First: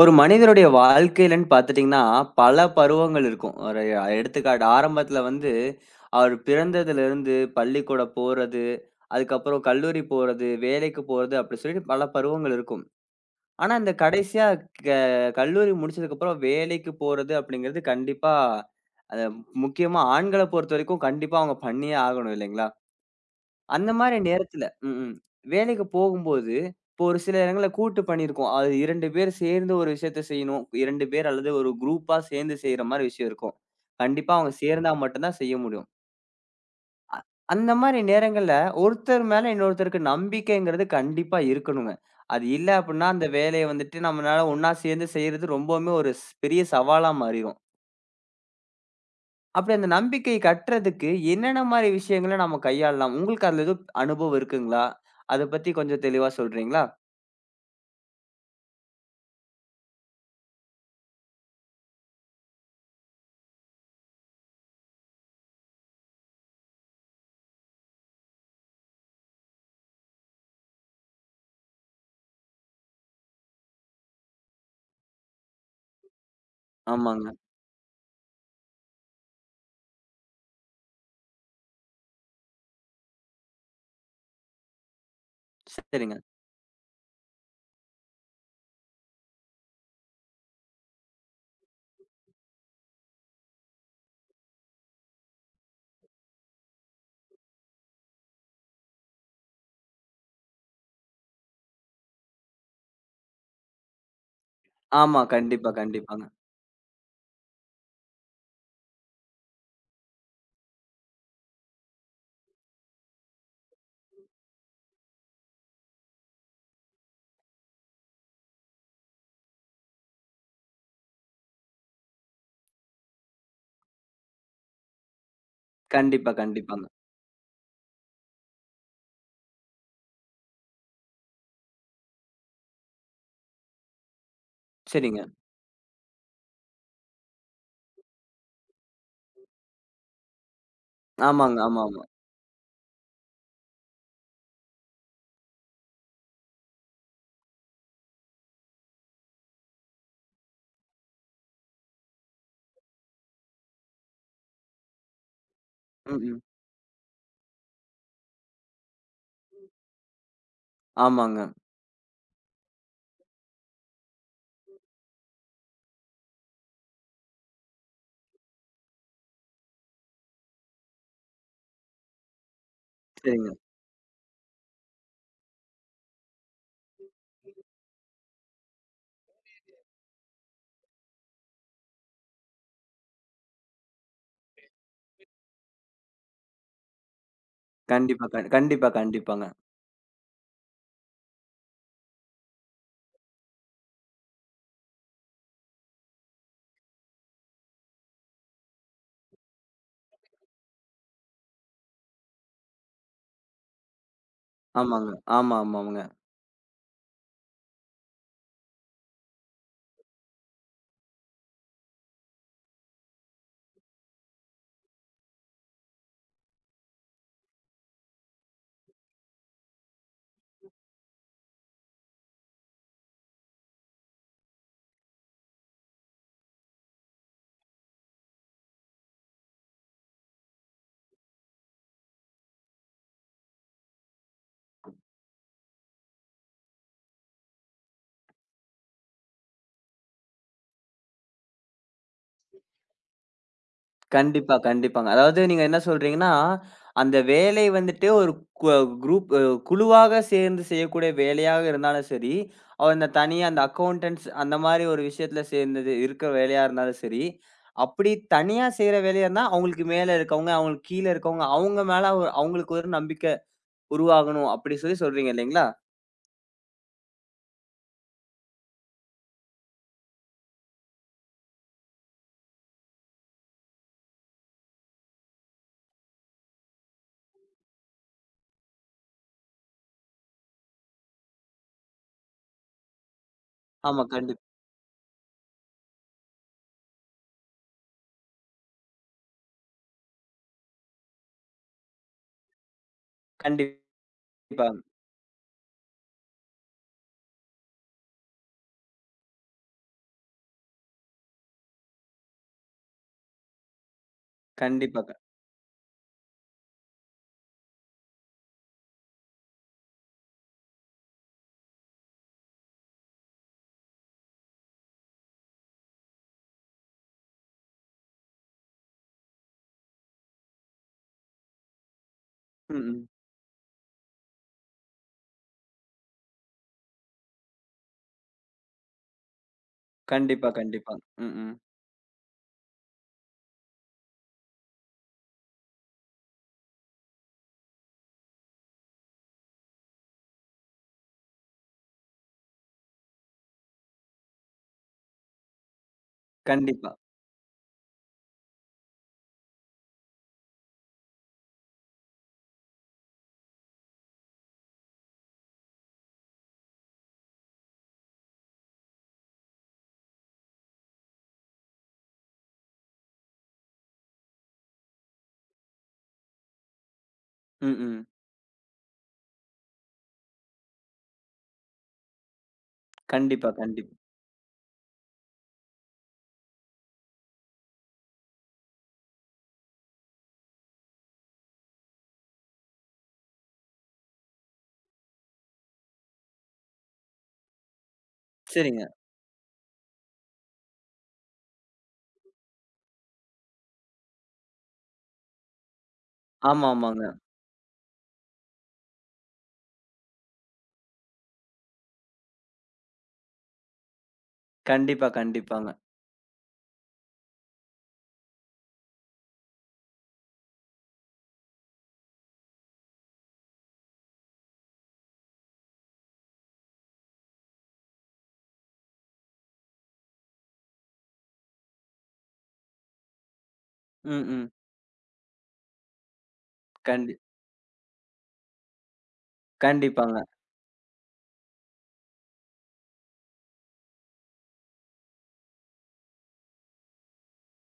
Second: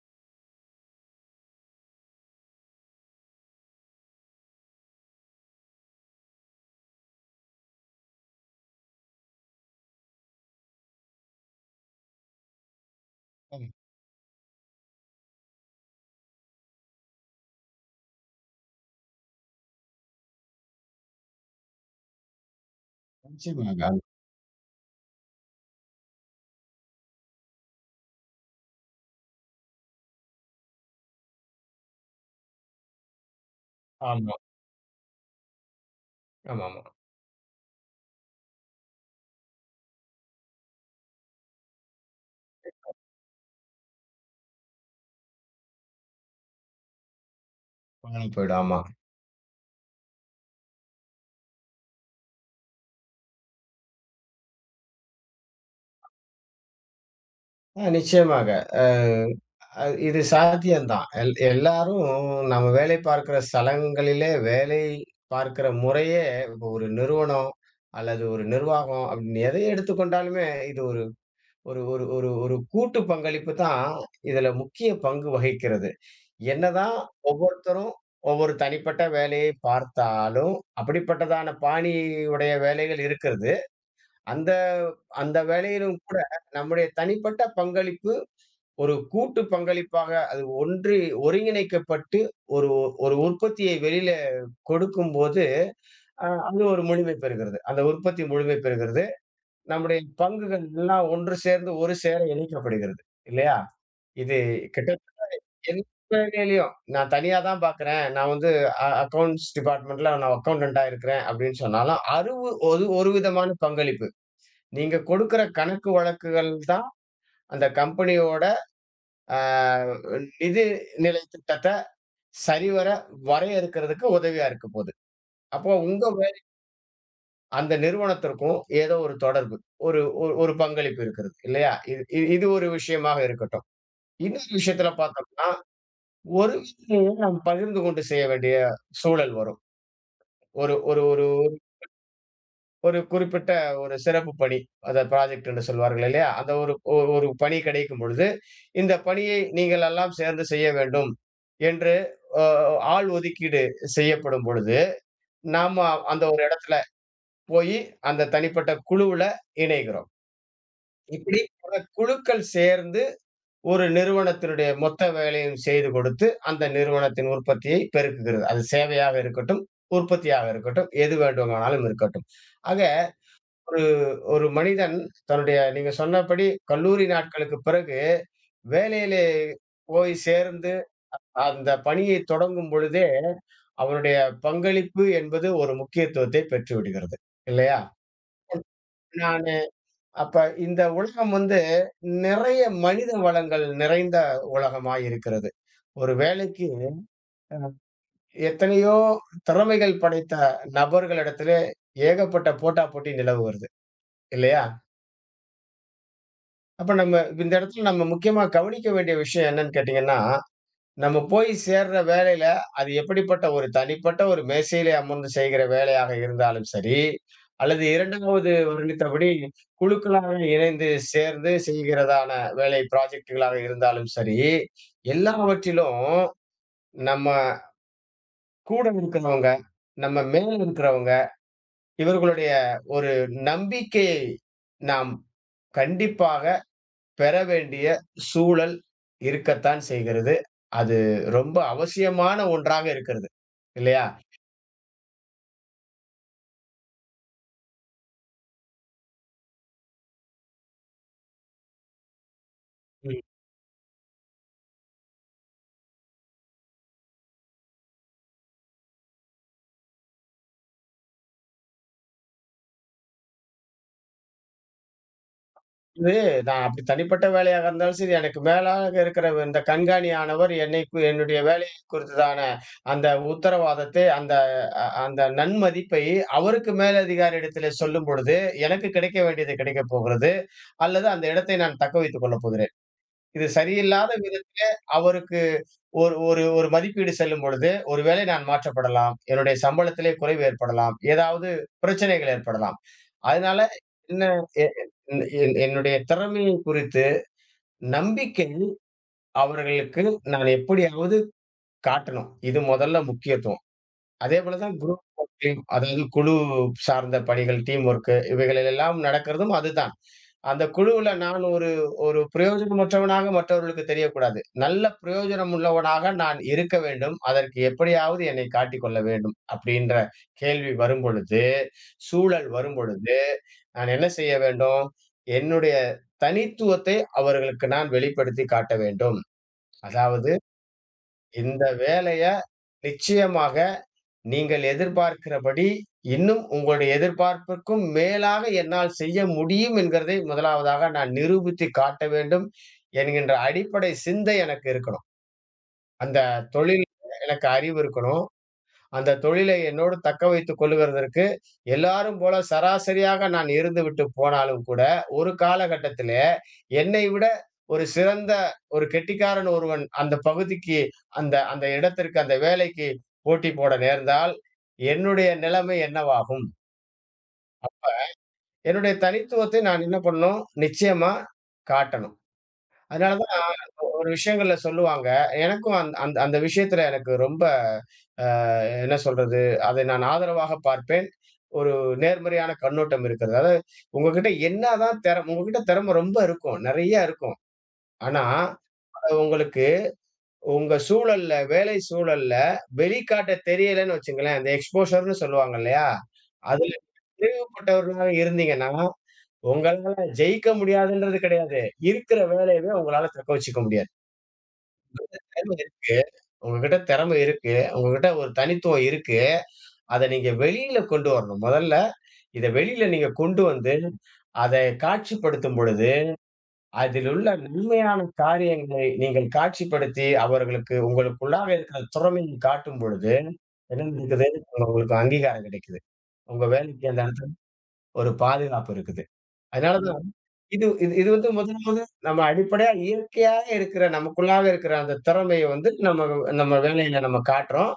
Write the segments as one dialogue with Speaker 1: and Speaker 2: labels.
Speaker 1: ஒரு மனிதனுடைய வாழ்க்கையிலன்னு பார்த்துட்டீங்கன்னா, பல பருவங்கள் இருக்கும். ஒரு எடுத்துக்காட்டு ஆரம்பத்தில வந்து அவர் பிறந்ததிலிருந்து பள்ளிக்கூடம் போறது, அதுக்கப்புறம் கல்லூரி போறது, வேலைக்கு போறது அப்படி சொல்லிட்டு பல பருவங்கள் இருக்கும்.
Speaker 2: ஆமா.
Speaker 1: ஆனா, இந்த கடைசியா க கல்லூரி முடிச்சதுக்கப்புறம் வேலைக்கு போறது அப்படிங்கிறது கண்டிப்பா, அது முக்கியமா ஆண்கள பொறுத்தவரைக்கும் கண்டிப்பா அவங்க பண்ணியே ஆகணும் இல்லைங்களா? அந்த
Speaker 2: நிச்சயமாக.
Speaker 1: மாரி நேரத்துல ம். ம். வேலைக்கு போகும்போது, இப்போ ஒரு சில இடங்கள்ல கூட்டு பணி இருக்கும். அது 2 பேர் சேர்ந்து ஒரு விஷயத்த செய்யணும். 2 பேர் அல்லது ஒரு குரூப்பா சேர்ந்து செய்ற மாரி விஷயம் இருக்கும்.
Speaker 2: ஆமா,
Speaker 1: கண்டிப்பா அவங்க சேர்ந்தா மட்டும் தான் செய்ய முடியும்.
Speaker 2: ஆமாமா.
Speaker 1: அ அந்த மாரி நேரங்கள்ல ஒருத்தர் மேல இன்னொருத்தருக்கு நம்பிக்கைங்கிறது கண்டிப்பா இருக்கணுங்க. அது இல்ல அப்டின்னா அந்த வேலைய வந்துட்டு நம்மளால ஒண்ணா சேர்ந்து செய்றது ரொம்பவுமே ஒரு பெரிய சவாலா மாறிரும்.
Speaker 2: காணாம போயிடும். ஆமா.
Speaker 1: அப்படி அந்த நம்பிக்கை கட்டுறதுக்கு என்னென்ன மாரி விஷயங்கள நம்ம கையாளலாம்? உங்களுக்கு அதுல எதுவும் அனுபவம் இருக்குங்களா? அத பத்தி கொஞ்சம் தெளிவா சொல்றீங்களா?
Speaker 2: நிச்சயமாக. அ அ இது சாத்தியம்தான். எல்லாரும் நம்ம வேலை பார்க்கிற ஸ்தலங்களிலே வேலை பார்க்கிற முறையே, இப்போ ஒரு நிறுவனம் அல்லது ஒரு நிர்வாகம் அப்படின்னு எதை எடுத்துக்கொண்டாலுமே, இது ஒரு ஒரு ஒரு ஒரு ஒரு கூட்டு பங்களிப்பு தான் இதுல முக்கிய பங்கு வகிக்கிறது. என்னதான்
Speaker 1: ஆமாங்க.
Speaker 2: ஒவ்வொருத்தரும் ஒவ்வொரு தனிப்பட்ட வேலையை பார்த்தாலும், அப்படிப்பட்டதான பாணி உடைய வேலைகள் இருக்கிறது. அந்த அந்த வேலையிலும் கூட
Speaker 1: சரிங்க.
Speaker 2: நம்முடைய தனிப்பட்ட பங்களிப்பு ஒரு கூட்டு பங்களிப்பாக அது ஒன்றி ஒருங்கிணைக்கப்பட்டு ஒரு ஒரு உற்பத்தியை வெளியில கொடுக்கும்போது, அது ஒரு முழுமை பெறுகிறது. அந்த உற்பத்தி முழுமை பெறுகிறது. நம்முடைய பங்குகள் எல்லாம் ஒன்று சேர்ந்து ஒரு சேர இணைக்கப்படுகிறது. இல்லையா? இது
Speaker 1: ஆமா.
Speaker 2: கிட்டத்தட்ட
Speaker 1: கண்டிப்பா,
Speaker 2: எந்த
Speaker 1: கண்டிப்பாங்க.
Speaker 2: வேலையிலயும் நான் தனியா தான் பார்க்கிறேன். நான் வந்து அக்கவுண்ட்ஸ் டிபார்ட்மென்ட்ல நான் அக்கவுண்டன்ட்டா இருக்கிறேன் அப்படின்னு சொன்னாலும், அறுவு ஒரு ஒரு விதமான பங்களிப்பு. நீங்க கொடுக்கிற கணக்கு வழக்குகள் தான் அந்த கம்பெனியோட அ நிதி நிலை திட்டத்த சரிவர வரையறுக்கிறதுக்கு உதவியா இருக்க போது. அப்போ உங்க வே
Speaker 1: கண்டிப்பா, கண்டிப்பாங்க.
Speaker 2: அந்த நிறுவனத்திற்கும் ஏதோ ஒரு தொடர்பு, ஒரு ஒரு ஒரு பங்களிப்பு இருக்கிறது இல்லையா? இது இது இது ஒரு விஷயமாக இருக்கட்டும். இன்னொரு விஷயத்துல
Speaker 1: சரிங்க.
Speaker 2: பார்த்தோம்னா, ஒரு விஷயம் நாம் பகிர்ந்து கொண்டு செய்ய வேண்டிய சூழல் வரும். ஒரு ஒரு ஒரு
Speaker 1: ஆமாங்க. ஆமாமா.
Speaker 2: ஒரு குறிப்பிட்ட ஒரு சிறப்பு பணி. அத ப்ராஜெக்ட் என்று சொல்வார்கள் இல்லையா? அந்த ஒரு பணி கிடைக்கும் பொழுது, இந்த பணியை நீங்கள் எல்லாம் சேர்ந்து செய்ய வேண்டும் என்று அ ஆள் ஒதுக்கீடு செய்யப்படும் பொழுது, நாம
Speaker 1: ம்,
Speaker 2: அந்த
Speaker 1: ம்.
Speaker 2: ஒரு இடத்துல போயி அந்த தனிப்பட்ட குழுவுல இணைகிறோம். இப்படி
Speaker 1: ஆமாங்க.
Speaker 2: பல குழுக்கள் சேர்ந்து ஒரு நிறுவனத்தினுடைய மொத்த வேலையும் செய்து கொடுத்து, அந்த நிறுவனத்தின் உற்பத்தியை பெருக்குகிறது. அது சேவையாக இருக்கட்டும், உற்பத்தியாக இருக்கட்டும், எது வேண்டுமானாலும் இருக்கட்டும். ஆக
Speaker 1: சரிங்க.
Speaker 2: ஒரு ஒரு மனிதன் தன்னுடைய, நீங்க சொன்னபடி, கல்லூரி நாட்களுக்கு பிறகு வேலையிலே போய் சேர்ந்து அந்த பணியை தொடங்கும் பொழுதே அவனுடைய பங்களிப்பு என்பது ஒரு முக்கியத்துவத்தை பெற்று விடுகிறது இல்லையா?
Speaker 1: கண்டிப்பா, கண்டிப்பா, கண்டிப்பாங்க.
Speaker 2: நானு அப்ப இந்த உலகம் வந்து நிறைய மனித வளங்கள் நிறைந்த உலகமாய் இருக்கிறது. ஒரு வேலைக்கு எத்தனையோ திறமைகள் படைத்த நபர்களிடத்திலே ஏகப்பட்ட போட்டா போட்டி நிலவுகிறது இல்லையா?
Speaker 1: ஆமாங்க. ஆமா, ஆமாங்க.
Speaker 2: அப்ப நம்ம இந்த இடத்துல நம்ம முக்கியமா கவனிக்க வேண்டிய விஷயம் என்னன்னு கேட்டீங்கன்னா, நம்ம போய் சேர்ற வேலையில, அது எப்படிப்பட்ட ஒரு தனிப்பட்ட ஒரு மேசையிலே அமர்ந்து செய்கிற வேலையாக இருந்தாலும் சரி, அல்லது 2வது வர்ணித்தபடி குழுக்களாக இணைந்து சேர்ந்து செய்கிறதான வேலை ப்ராஜெக்ட்களாக இருந்தாலும் சரி, எல்லாவற்றிலும் நம்ம கூட இருக்கிறவங்க, நம்ம மேல இருக்கிறவங்க, இவர்களுடைய ஒரு நம்பிக்கையை நாம் கண்டிப்பாக பெற வேண்டிய சூழல் இருக்கத்தான் செய்கிறது. அது ரொம்ப அவசியமான ஒன்றாக இருக்கிறது. இல்லையா?
Speaker 1: கண்டிப்பா, கண்டிப்பாங்க. அதாவது நீங்க என்ன சொல்றீங்கன்னா, அந்த வேலை வந்துட்டு ஒரு கு குரூப் குழுவாக சேர்ந்து செய்யக்கூடிய வேலையாக இருந்தாலும் சரி, அந்த
Speaker 2: ம்.
Speaker 1: தனியா அந்த அக்கவுண்டன்ட்ஸ் அந்த மாரி ஒரு விஷயத்துல சேர்ந்தது இருக்கிற வேலையா இருந்தாலும் சரி, அப்படி தனியா செய்ற வேலையா இருந்தா, அவங்களுக்கு மேல இருக்கவங்க, அவங்களுக்கு கீழ இருக்கவங்க, அவங்களுக்கு ஒரு நம்பிக்கை உருவாகணும் அப்படி சொல்லி சொல்றீங்க இல்லைங்களா?
Speaker 2: இது, நான் அப்படி தனிப்பட்ட வேலையாக இருந்தாலும் சரி, எனக்கு மேலாக இருக்கிற இந்த கண்காணியானவர் என்னை என்னுடைய வேலையை குறித்ததான அந்த உத்தரவாதத்தை, அந்த, அந்த நன்மதிப்பை அவருக்கு மேலதிகாரியிடத்திலே சொல்லும் பொழுது, எனக்கு கிடைக்க வேண்டியது கிடைக்கப் போகிறது. அல்லது அந்த இடத்தை நான் தக்க வைத்துக் கொள்ளப் போகிறேன். இது
Speaker 1: ஆமா.
Speaker 2: சரியில்லாத வித அவருக்கு ஒரு ஒரு ஒரு மதிப்பீடு செல்லும் பொழுது, ஒருவேளை நான் மாற்றப்படலாம். என்னுடைய சம்பளத்திலே குறைவு ஏற்படலாம். ஏதாவது பிரச்சனைகள் ஏற்படலாம். அதனால,
Speaker 1: கண்டிப்பா.
Speaker 2: என்ன எ என் என் என்னுடைய திறமையை குறித்து நம்பிக்கை அவர்களுக்கு நான் எப்படியாவது காட்டணும். இது முதல்ல முக்கியத்துவம். அதேபோல தான்
Speaker 1: கண்டிப்பா.
Speaker 2: குரூப் ஒர்க், அதாவது குழு சார்ந்த பணிகள், டீம் ஒர்க் இவைகளில் எல்லாம் நடக்கிறதும் அதுதான். அந்த குழுவுல நான் ஒரு ஒரு பிரயோஜனமற்றவனாக மற்றவர்களுக்கு தெரியக்கூடாது. நல்ல பிரயோஜனம் உள்ளவனாக நான் இருக்க வேண்டும். அதற்கு எப்படியாவது என்னை காட்டிக்கொள்ள வேண்டும். அப்படின்ற கேள்வி வரும்பொழுது, சூழல்
Speaker 1: ம், ம்.
Speaker 2: வரும்பொழுது, நான் என்ன செய்ய வேண்டும்? என்னுடைய தனித்துவத்தை அவர்களுக்கு நான் வெளிப்படுத்தி காட்ட வேண்டும். அதாவது,
Speaker 1: கண்டிப்பா, கண்டிப்பா. ம், ம்.
Speaker 2: இந்த வேலைய நிச்சயமாக நீங்கள் எதிர்பார்க்கிறபடி, இன்னும் உங்களுடைய எதிர்பார்ப்பிற்கும் மேலாக என்னால் செய்ய முடியும் என்கிறதை முதலாவதாக நான் நிரூபித்து காட்ட வேண்டும் என்கின்ற அடிப்படை சிந்தை எனக்கு இருக்கணும். அந்த தொழில்
Speaker 1: கண்டிப்பா.
Speaker 2: எனக்கு அறிவு இருக்கணும். அந்த தொழிலை என்னோடு தக்க வைத்துக் கொள்ளுகிறதற்கு, எல்லாரும் போல சராசரியாக நான் இருந்துவிட்டு போனாலும் கூட, ஒரு காலகட்டத்திலே என்னை விட ஒரு சிறந்த ஒரு கெட்டிக்காரன் ஒருவன் அந்த பகுதிக்கு, அந்த அந்த இடத்திற்கு, அந்த வேலைக்கு போட்டி போட நேர்ந்தால், என்னுடைய நிலைமை என்னவாகும்?
Speaker 1: ம், ம்.
Speaker 2: என்னுடைய தனித்துவத்தை நான் என்ன பண்ணணும்? நிச்சயமா காட்டணும். அதனால,
Speaker 1: கண்டிப்பா, கண்டிப்பா.
Speaker 2: ஒரு விஷயங்கள்ல சொல்லுவாங்க. எனக்கும், அந்த விஷயத்துல எனக்கு ரொம்ப, அ என்ன சொல்றது, அதை நான் ஆதரவாக பார்ப்பேன். ஒரு நேர்மறையான கண்ணோட்டம் இருக்கிறது. அதாவது, உங்ககிட்ட என்னதான் திறம், உங்ககிட்ட திறமை ரொம்ப இருக்கும். நெறைய இருக்கும். ஆனா,
Speaker 1: சரிங்க.
Speaker 2: அது உங்களுக்கு உங்க சூழல்ல, வேலை சூழல்ல வெளிக்காட்ட தெரியலன்னு வச்சுங்களேன், அந்த எக்ஸ்போஷர்ன்னு சொல்லுவாங்க இல்லையா?
Speaker 1: ஆமா,
Speaker 2: அதுல
Speaker 1: ஆமாங்க.
Speaker 2: பிரிவுபட்டவர்களா இருந்தீங்கன்னா, உங்களால ஜெயிக்க முடியாதுன்றது கிடையாது. இருக்கிற வேலையவே உங்களால தக்க வச்சுக்க முடியாது.
Speaker 1: கண்டிப்பா,
Speaker 2: திறமை
Speaker 1: கண்டிப்பாங்க.
Speaker 2: இருக்கு. உங்ககிட்ட திறமை இருக்கு. உங்ககிட்ட ஒரு தனித்துவம் இருக்கு. அத நீங்க வெளியில கொண்டு வரணும். முதல்ல இத வெளியில நீங்க கொண்டு வந்து, அதை காட்சிப்படுத்தும் பொழுது, அதில் உள்ள நன்மையான காரியங்களை நீங்கள் காட்சிப்படுத்தி, அவர்களுக்கு உங்களுக்குள்ளாக இருக்கிற திறமையை காட்டும் பொழுது, என்ன
Speaker 1: ம்,
Speaker 2: நடக்குது?
Speaker 1: ம்.
Speaker 2: உங்களுக்கு அங்கீகாரம் கிடைக்குது. உங்க வேலைக்கு அந்த
Speaker 1: கண்டி
Speaker 2: இடத்துல ஒரு பாதுகாப்பு இருக்குது. அதனால தான்
Speaker 1: கண்டிப்பாங்க.
Speaker 2: இது இது இது வந்து முதல் முத நம்ம அடிப்படையா இயற்கையாக இருக்கிற நமக்குள்ளாக இருக்கிற அந்த திறமைய வந்து நம்ம நம்ம வேலையில நம்ம காட்டுறோம்.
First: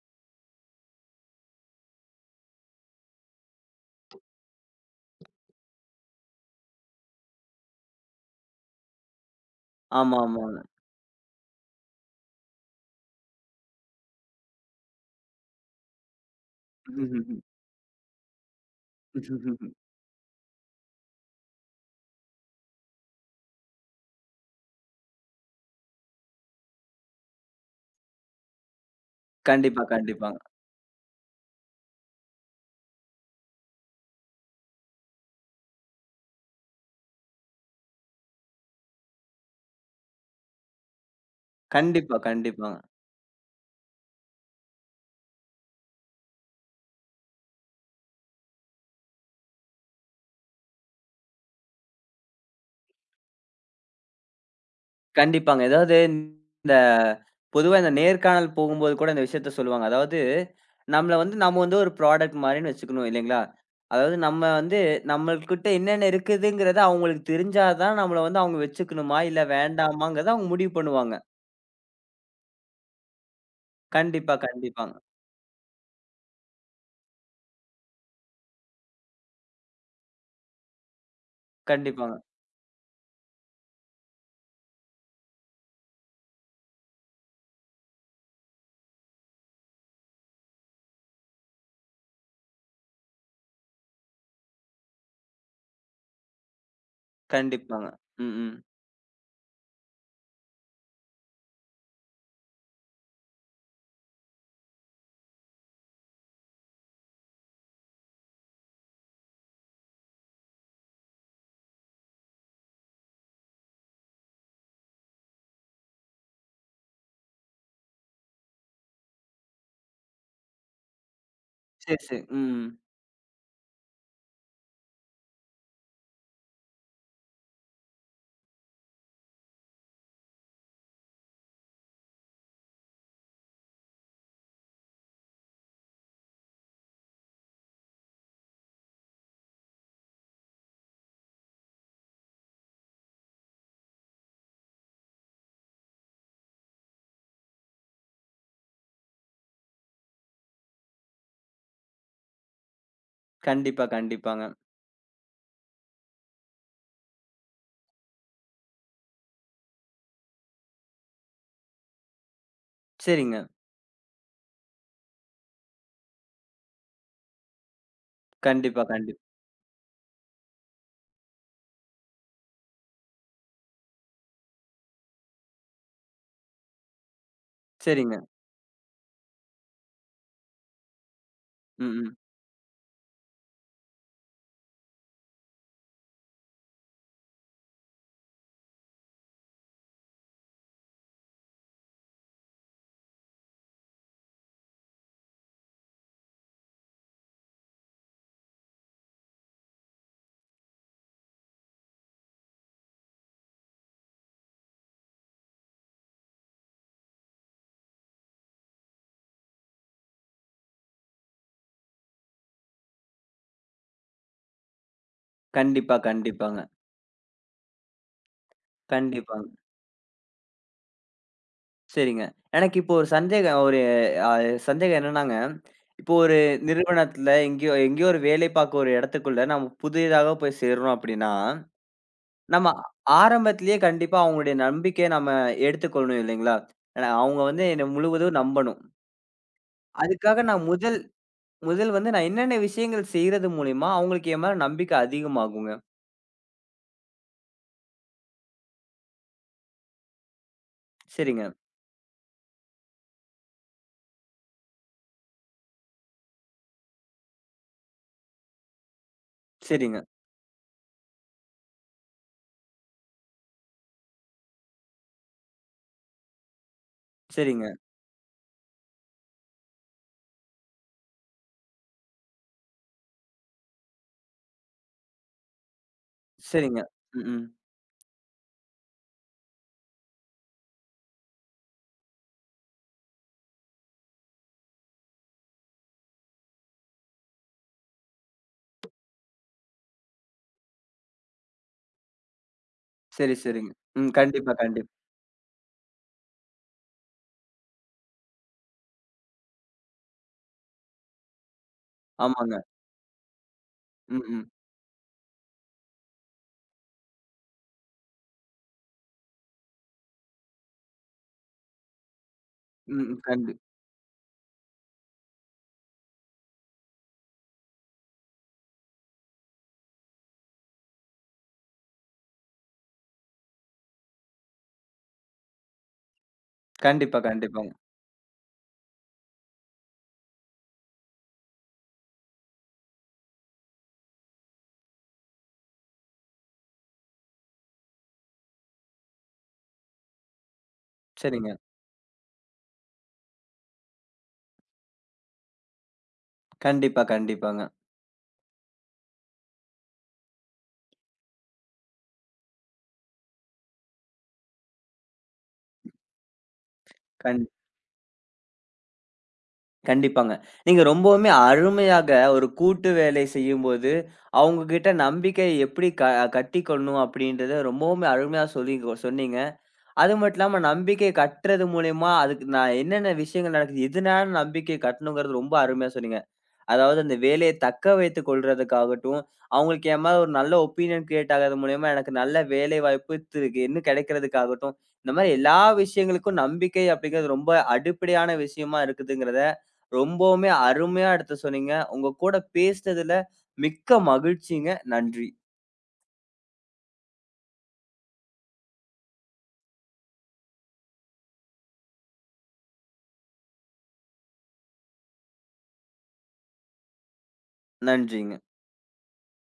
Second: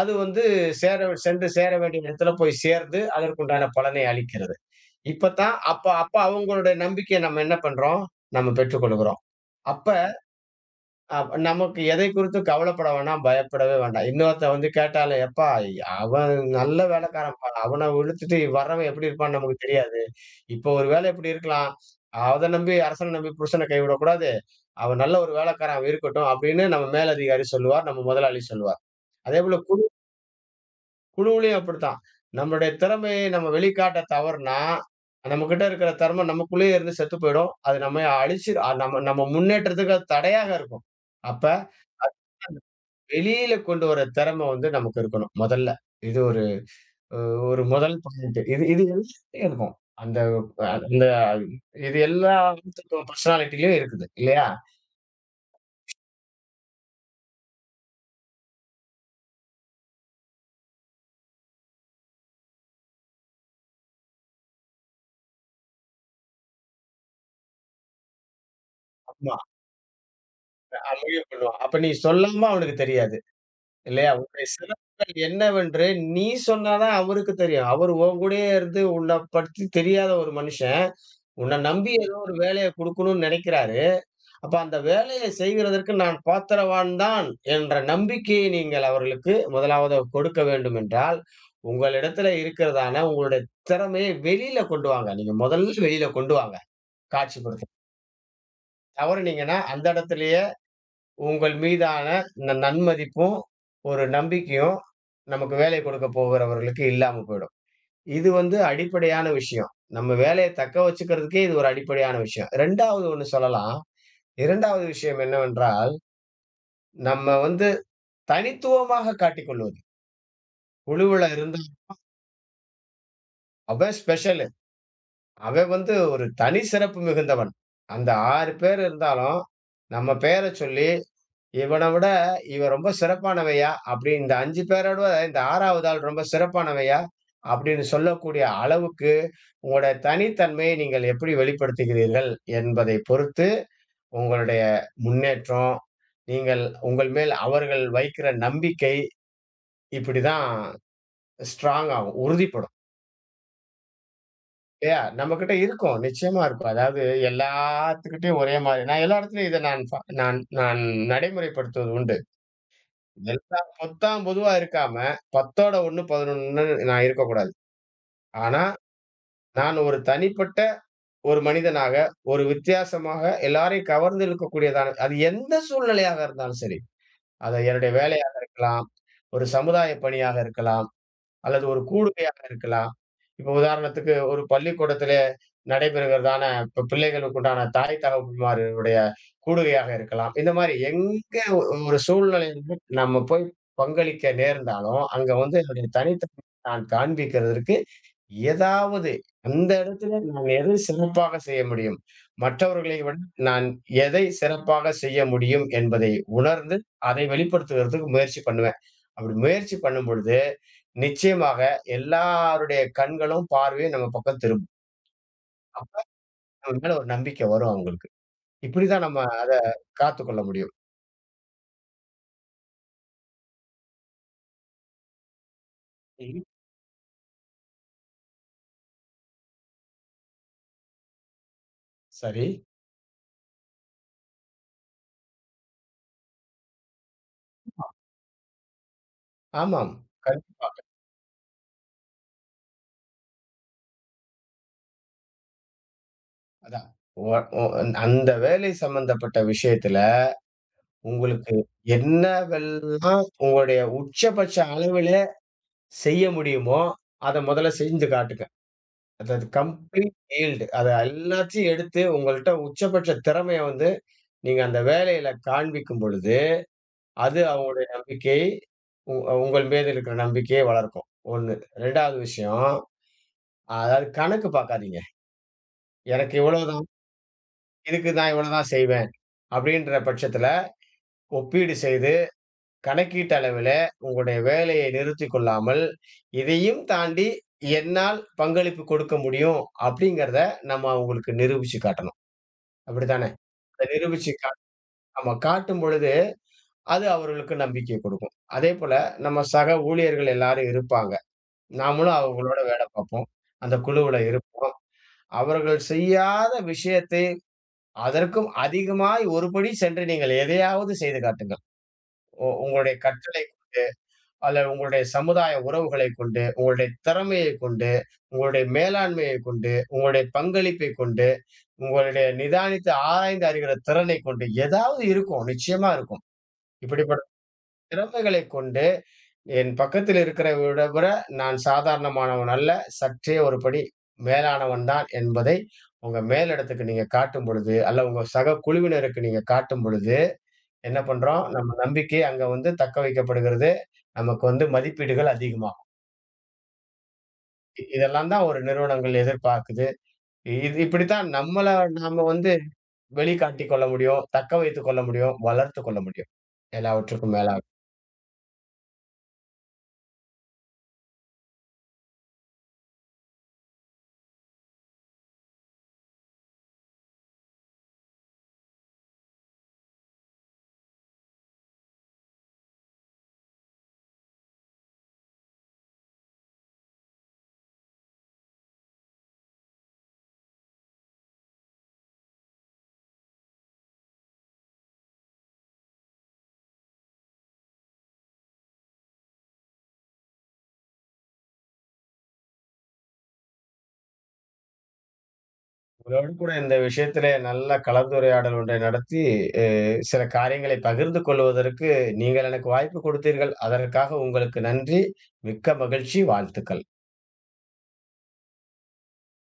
Speaker 2: அது வந்து சேர சென்று சேர வேண்டிய இடத்துல போய் சேர்ந்து, அதற்குண்டான பலனை அளிக்கிறது. இப்ப தான் அப்ப அப்ப அவங்களுடைய நம்பிக்கைய நம்ம என்ன பண்றோம்? நம்ம பெற்றுக்கொள்கிறோம். அப்ப,
Speaker 1: ஆமா, ஆமாங்க.
Speaker 2: நமக்கு எதை குறித்தும் கவலைப்பட வேணாம், பயப்படவே வேண்டாம். இன்னொருத்தன் வந்து கேட்டாலே, "எப்பா அவன் நல்ல
Speaker 1: ம்ஹ்ஹ்ம்.
Speaker 2: வேலைக்காரன்ப்பா. அவன இழுத்துட்டு வர்றவன் எப்படி இருப்பான்னு நமக்கு தெரியாது. இப்போ ஒரு வேளை இப்படி இருக்கலாம். அத நம்பி அரசன நம்பி புருஷன கைவிடக்கூடாது. அவன் நல்ல ஒரு வேலைக்காரன், அவன் இருக்கட்டும்." அப்படின்னு நம்ம மேலதிகாரி சொல்லுவார். நம்ம முதலாளி சொல்லுவார். அதேபோல
Speaker 1: கண்டிப்பா, கண்டிப்பாங்க.
Speaker 2: குழுவுலயும் அப்படித்தான். நம்மளுடைய திறமையை நம்ம வெளிக்காட்ட தவறுனா, நம்மகிட்ட இருக்கிற திறமை நமக்குள்ளேயே இருந்து செத்து போயிடும். அது நம்மய அழிச்சு, நம்ம நம்ம முன்னேற்றத்துக்கு அது தடையாக இருக்கும். அப்ப,
Speaker 1: கண்டிப்பா, கண்டிப்பாங்க.
Speaker 2: வெளியில கொண்டு வர திறமை வந்து நமக்கு இருக்கணும், முதல்ல. இது ஒரு, அ ஒரு முதல் பாயிண்ட். இது இது எல்லாத்துலயும் இருக்கும். அந்த, அந்த, இது எல்லா பர்சனாலிட்டிலயும் இருக்குது, இல்லையா?
Speaker 1: கண்டிப்பாங்க. எதாவது இந்த பொதுவா இந்த நேர்காணல் போகும்போது கூட இந்த விஷயத்த சொல்லுவாங்க. அதாவது, நம்மள வந்து நம்ம வந்து ஒரு ப்ராடக்ட் மாரின்னு வச்சுக்கணும் இல்லைங்களா? அதாவது நம்ம வந்து நம்மள்கிட்ட என்னென்ன இருக்குதுங்கிறது அவங்களுக்கு தெரிஞ்சா தான் நம்மள வந்து அவங்க வச்சுக்கணுமா,
Speaker 2: ஆமா.
Speaker 1: இல்ல வேண்டாமாங்கிறத அவங்க முடிவு
Speaker 2: அவன்
Speaker 1: பண்ணுவாங்க.
Speaker 2: முடிவு பண்ணுவான். அப்ப நீ சொல்லாம அவனுக்கு தெரியாது, இல்லையா?
Speaker 1: கண்டிப்பா,
Speaker 2: உன்னுடைய
Speaker 1: கண்டிப்பாங்க.
Speaker 2: சிறப்புகள் என்னவென்று நீ சொன்னா தான் அவருக்கு தெரியும். அவரு உன் கூடயே இருந்து உன்ன பத்தி தெரியாத ஒரு மனுஷன், உன்ன நம்பி ஏதோ
Speaker 1: கண்டிப்பாங்க.
Speaker 2: ஒரு வேலைய குடுக்கணும்னு நெனைக்கிறாரு. அப்ப அந்த வேலையை செய்கிறதற்கு நான் பாத்திரவான் தான் என்ற நம்பிக்கையை நீங்கள் அவர்களுக்கு முதலாவது கொடுக்க வேண்டும் என்றால், உங்களிடத்துல இருக்கிறதான உங்களுடைய திறமைய வெளியில கொண்டு வாங்க. நீங்க முதல்ல வெளியில கொண்டு வாங்க. காட்சிப்படுத்து.
Speaker 1: கண்டிப்பாங்க. ம், ம்.
Speaker 2: தவறுனீங்கன்னா அந்த இடத்திலேயே உங்கள் மீதான இந்த நன்மதிப்பும், ஒரு நம்பிக்கையும் நமக்கு வேலை கொடுக்க போகிறவர்களுக்கு இல்லாம போயிடும். இது வந்து அடிப்படையான விஷயம். நம்ம வேலைய தக்க வச்சுக்கிறதுக்கே இது ஒரு அடிப்படையான விஷயம். 2வது ஒண்ணு சொல்லலாம். 2வது விஷயம் என்னவென்றால், நம்ம வந்து தனித்துவமாக காட்டிக்கொள்வது. குழுவுல இருந்து
Speaker 1: சரி, சரி. ம்.
Speaker 2: அவன் ஸ்பெஷலு. அவன் வந்து ஒரு தனி சிறப்பு மிகுந்தவன். அந்த 6 பேர் இருந்தாலும், நம்ம பேர சொல்லி, இவன விட இவன் ரொம்ப சிறப்பானவையா, அப்படி இந்த 5 பேரோட இந்த 6வது ஆள் ரொம்ப சிறப்பானவையா, அப்படின்னு சொல்லக்கூடிய அளவுக்கு உங்களுடைய தனித்தன்மையை நீங்கள் எப்படி வெளிப்படுத்துகிறீர்கள் என்பதை பொறுத்து, உங்களுடைய முன்னேற்றம், நீங்கள் உங்கள் மேல் அவர்கள் வைக்கிற நம்பிக்கை இப்படிதான் ஸ்ட்ராங் ஆகும். உறுதிப்படும்.
Speaker 1: கண்டிப்பா, கண்டிப்பாங்க.
Speaker 2: நம்மகிட்ட இருக்கும். நிச்சயமா இருக்கும். அதாவது, எல்லாத்துக்கிட்டயும் ஒரே மாரி நான் எல்லா இடத்துலயும் இத நான் ப நான் நான் நடைமுறைப்படுத்துவது உண்டு.
Speaker 1: சரிங்க.
Speaker 2: எல்லா பொத்தாம் பொதுவா இருக்காம, 10ஓட 1, 11ன்னு நான் இருக்கக்கூடாது. ஆனா,
Speaker 1: கண்டிப்பா,
Speaker 2: நான் ஒரு தனிப்பட்ட ஒரு மனிதனாக, ஒரு வித்தியாசமாக எல்லாரையும் கவர்ந்து இழுக்கக்கூடியதான அது எந்த சூழ்நிலையாக இருந்தாலும் சரி. அது என்னுடைய
Speaker 1: சரிங்க.
Speaker 2: வேலையாக இருக்கலாம், ஒரு சமுதாய பணியாக இருக்கலாம், அல்லது ஒரு
Speaker 1: ம், ம்.
Speaker 2: கூடுகையாக இருக்கலாம். இப்போ உதாரணத்துக்கு ஒரு பள்ளிக்கூடத்திலே நடைபெறுகிறதான இப்ப பிள்ளைகளுக்கு உண்டான தாய் தகவல்மார்களுடைய கூடுகையாக இருக்கலாம். இந்த மாரி எங்க ஒ ஒரு சூழ்நிலையில நம்ம போய் பங்களிக்க நேர்ந்தாலும், அங்க வந்து என்னுடைய தனித்தன்மையை நான் காண்பிக்கிறதற்கு ஏதாவது, அந்த இடத்திலே நான் எதை சிறப்பாக செய்ய முடியும், மற்றவர்களை விட நான் எதை சிறப்பாக செய்ய முடியும் என்பதை உணர்ந்து, அதை வெளிப்படுத்துவதற்கு முயற்சி பண்ணுவேன். அப்படி முயற்சி பண்ணும் பொழுது, நிச்சயமாக எல்லாருடைய கண்களும், பார்வையும் நம்ம பக்கம் திரும்பும். அப்ப
Speaker 1: கண்டிப்பா, கண்டிப்பாங்க.
Speaker 2: நம்ம மேல ஒரு நம்பிக்கை வரும் அவங்களுக்கு. இப்படிதான் நம்ம
Speaker 1: கண்டிப்பாங்க.
Speaker 2: அத காத்துக்கொள்ள முடியும்.
Speaker 1: சரிங்க. எனக்கு இப்போ ஒரு சந்தேகம் ஒரு அ சந்தேகம் என்னன்னாங்க, இப்போ ஒரு
Speaker 2: ம்.
Speaker 1: நிறுவனத்துல எங்கேயோ எங்கேயோ ஒரு வேலை பார்க்க ஒரு இடத்துக்குள்ள நம்ம புதிதாக போய் சேர்றோம் அப்படின்னா,
Speaker 2: சரி.
Speaker 1: நம்ம ஆரம்பத்திலேயே கண்டிப்பா அவங்களுடைய நம்பிக்கைய நம்ம எடுத்துக்கொள்ளணும் இல்லைங்களா? ஏன்னா அவங்க வந்து என்ன முழுவதும் நம்பணும்.
Speaker 2: ஆமாம். கண்
Speaker 1: அதுக்காக நான் முதல் முதல் வந்து நான் என்னென்ன விஷயங்கள் செய்றது மூலியமா அவங்களுக்கு என் மேல நம்பிக்கை அதிகமாகுங்க?
Speaker 2: அதான். ஒ ஒ அந்த வேலை சம்பந்தப்பட்ட விஷயத்துல
Speaker 1: சரிங்க,
Speaker 2: உங்களுக்கு என்னவெல்லாம் உங்களுடைய உச்சபட்ச அளவிலே செய்ய முடியுமோ, அத முதல்ல செஞ்சு காட்டுங்க. அது அது
Speaker 1: சரிங்க,
Speaker 2: கம்ப்ளீட் ஈல்டு. அத எல்லாத்தையும் எடுத்து உங்கள்ட்ட உச்சபட்ச திறமைய வந்து, நீங்க அந்த வேலையில காண்பிக்கும் பொழுது, அது
Speaker 1: சரிங்க,
Speaker 2: அவங்களுடைய நம்பிக்கையை, உ உங்கள் மீது இருக்கிற நம்பிக்கையை வளர்க்கும். 1. 2வது விஷயம், அதாவது கணக்கு பார்க்காதீங்க. எனக்கு
Speaker 1: சரிங்க.
Speaker 2: இவ்வளவுதான்,
Speaker 1: ம், ம்.
Speaker 2: இதுக்கு நான் இவ்வளவுதான் செய்வேன். அப்படின்ற பட்சத்தில ஒப்பீடு செய்து கணக்கீட்டு அளவில உங்களுடைய வேலையை நிறுத்திக் கொள்ளாமல், இதையும் தாண்டி என்னால் பங்களிப்பு கொடுக்க முடியும் அப்படிங்கிறத நம்ம அவங்களுக்கு நிரூபிச்சு காட்டணும். அப்படித்தான?
Speaker 1: சரி, சரிங்க.
Speaker 2: அத
Speaker 1: ம்.
Speaker 2: நிரூபிச்சு
Speaker 1: கண்டிப்பா,
Speaker 2: காட் ஆமா, காட்டும் பொழுது, அது அவர்களுக்கு நம்பிக்கை குடுக்கும். அதேபோல நம்ம சக ஊழியர்கள் எல்லாரும் இருப்பாங்க. நாமளும்
Speaker 1: ஆமாங்க.
Speaker 2: அவங்களோட வேல பார்ப்போம். அந்த குழுவுல
Speaker 1: ம், ம்,
Speaker 2: இருப்போம். அவர்கள் செய்யாத விஷயத்தை அதற்கும் அதிகமாய் ஒருபடி சென்று நீங்கள் எதையாவது செய்து காட்டுங்கள். உங்களுடைய
Speaker 1: ம், ம்.
Speaker 2: கட்டளை அல்ல, உங்களுடைய சமுதாய உறவுகளைக் கொண்டு, உங்களுடைய திறமையைக் கொண்டு, உங்களுடைய மேலாண்மையைக் கொண்டு, உங்களுடைய பங்களிப்பைக் கொண்டு, உங்களுடைய நிதானித்து ஆராய்ந்து அறிகிற திறனைக் கொண்டு, ஏதாவது இருக்கும். நிச்சயமா இருக்கும்.
Speaker 1: கண்டிப்பா,
Speaker 2: இப்படிப்பட்ட
Speaker 1: கண்டிப்பாங்க.
Speaker 2: திறமைகளை கொண்டு என் பக்கத்தில் இருக்கிறவரை விட நான் சாதாரணமானவன் அல்ல, சற்றே ஒரு படி மேலானவன் தான் என்பதை உங்க மேலிடத்துக்கு நீங்க காட்டும் பொழுது அல்ல உங்க சக குழுவினருக்கு நீங்க காட்டும் பொழுது, என்ன பண்றோம்,
Speaker 1: சரிங்க.
Speaker 2: நம்ம நம்பிக்கை அங்க வந்து தக்க வைக்கப்படுகிறது. நமக்கு வந்து மதிப்பீடுகள் அதிகமாகும்.
Speaker 1: கண்டிப்பா, கண்டிப்பாங்க.
Speaker 2: இ- இதெல்லாம் தான் ஒரு நிறுவனங்கள் எதிர்பார்க்குது. இ- இது இப்படித்தான் நம்மள நாம வந்து வெளிக்காட்டிக் கொள்ள முடியும், தக்க வைத்துக் கொள்ள முடியும், வளர்த்து கொள்ள முடியும். எல்லாவற்றுக்கும்
Speaker 1: கண்
Speaker 2: மேல
Speaker 1: கண்டிப்பாங்க. நீங்க ரொம்பவுமே அருமையாக ஒரு கூட்டு வேலை செய்யும்போது, அவங்க கிட்ட நம்பிக்கை எப்படி கட்டிக்கணும் அப்படின்றத ரொம்பவுமே அருமையா சொல்லி சொன்னீங்க. அது மட்டும் இல்லாம நம்பிக்கை கட்டுறது மூலியமா அதுக்கு நான் என்னென்ன விஷயங்கள் நடக்குது, எதனால நம்பிக்கை கட்டணுங்கிறது ரொம்ப அருமையா சொன்னீங்க. அதாவது அந்த வேலைய தக்க வைத்துக் கொள்றதுக்காகட்டும், அவங்களுக்கு என் மேல ஒரு நல்ல ஒப்பீனியன் கிரியேட் ஆகுறது மூலியமா எனக்கு நல்ல வேலை வாய்ப்பு இன்னும் கிடைக்கிறதுக்காகட்டும், இந்த மாரி எல்லா விஷயங்களுக்கும் நம்பிக்கை அப்படிங்கிறது ரொம்ப அடிப்படையான விஷயமா இருக்குதுங்கிறத, ரொம்பவுமே அருமையா எடுத்து சொன்னீங்க. உங்க கூட பேசினதுல மிக்க மகிழ்ச்சிங்க. நன்றி.
Speaker 2: உங்களோடு கூட இந்த விஷயத்திலே நல்ல கலந்துரையாடல் ஒன்றை நடத்தி, அ சில காரியங்களை பகிர்ந்து கொள்வதற்கு நீங்கள் எனக்கு வாய்ப்பு கொடுத்தீர்கள். அதற்காக உங்களுக்கு நன்றி. மிக்க மகிழ்ச்சி. வாழ்த்துக்கள்.
Speaker 1: நன்றிங்க.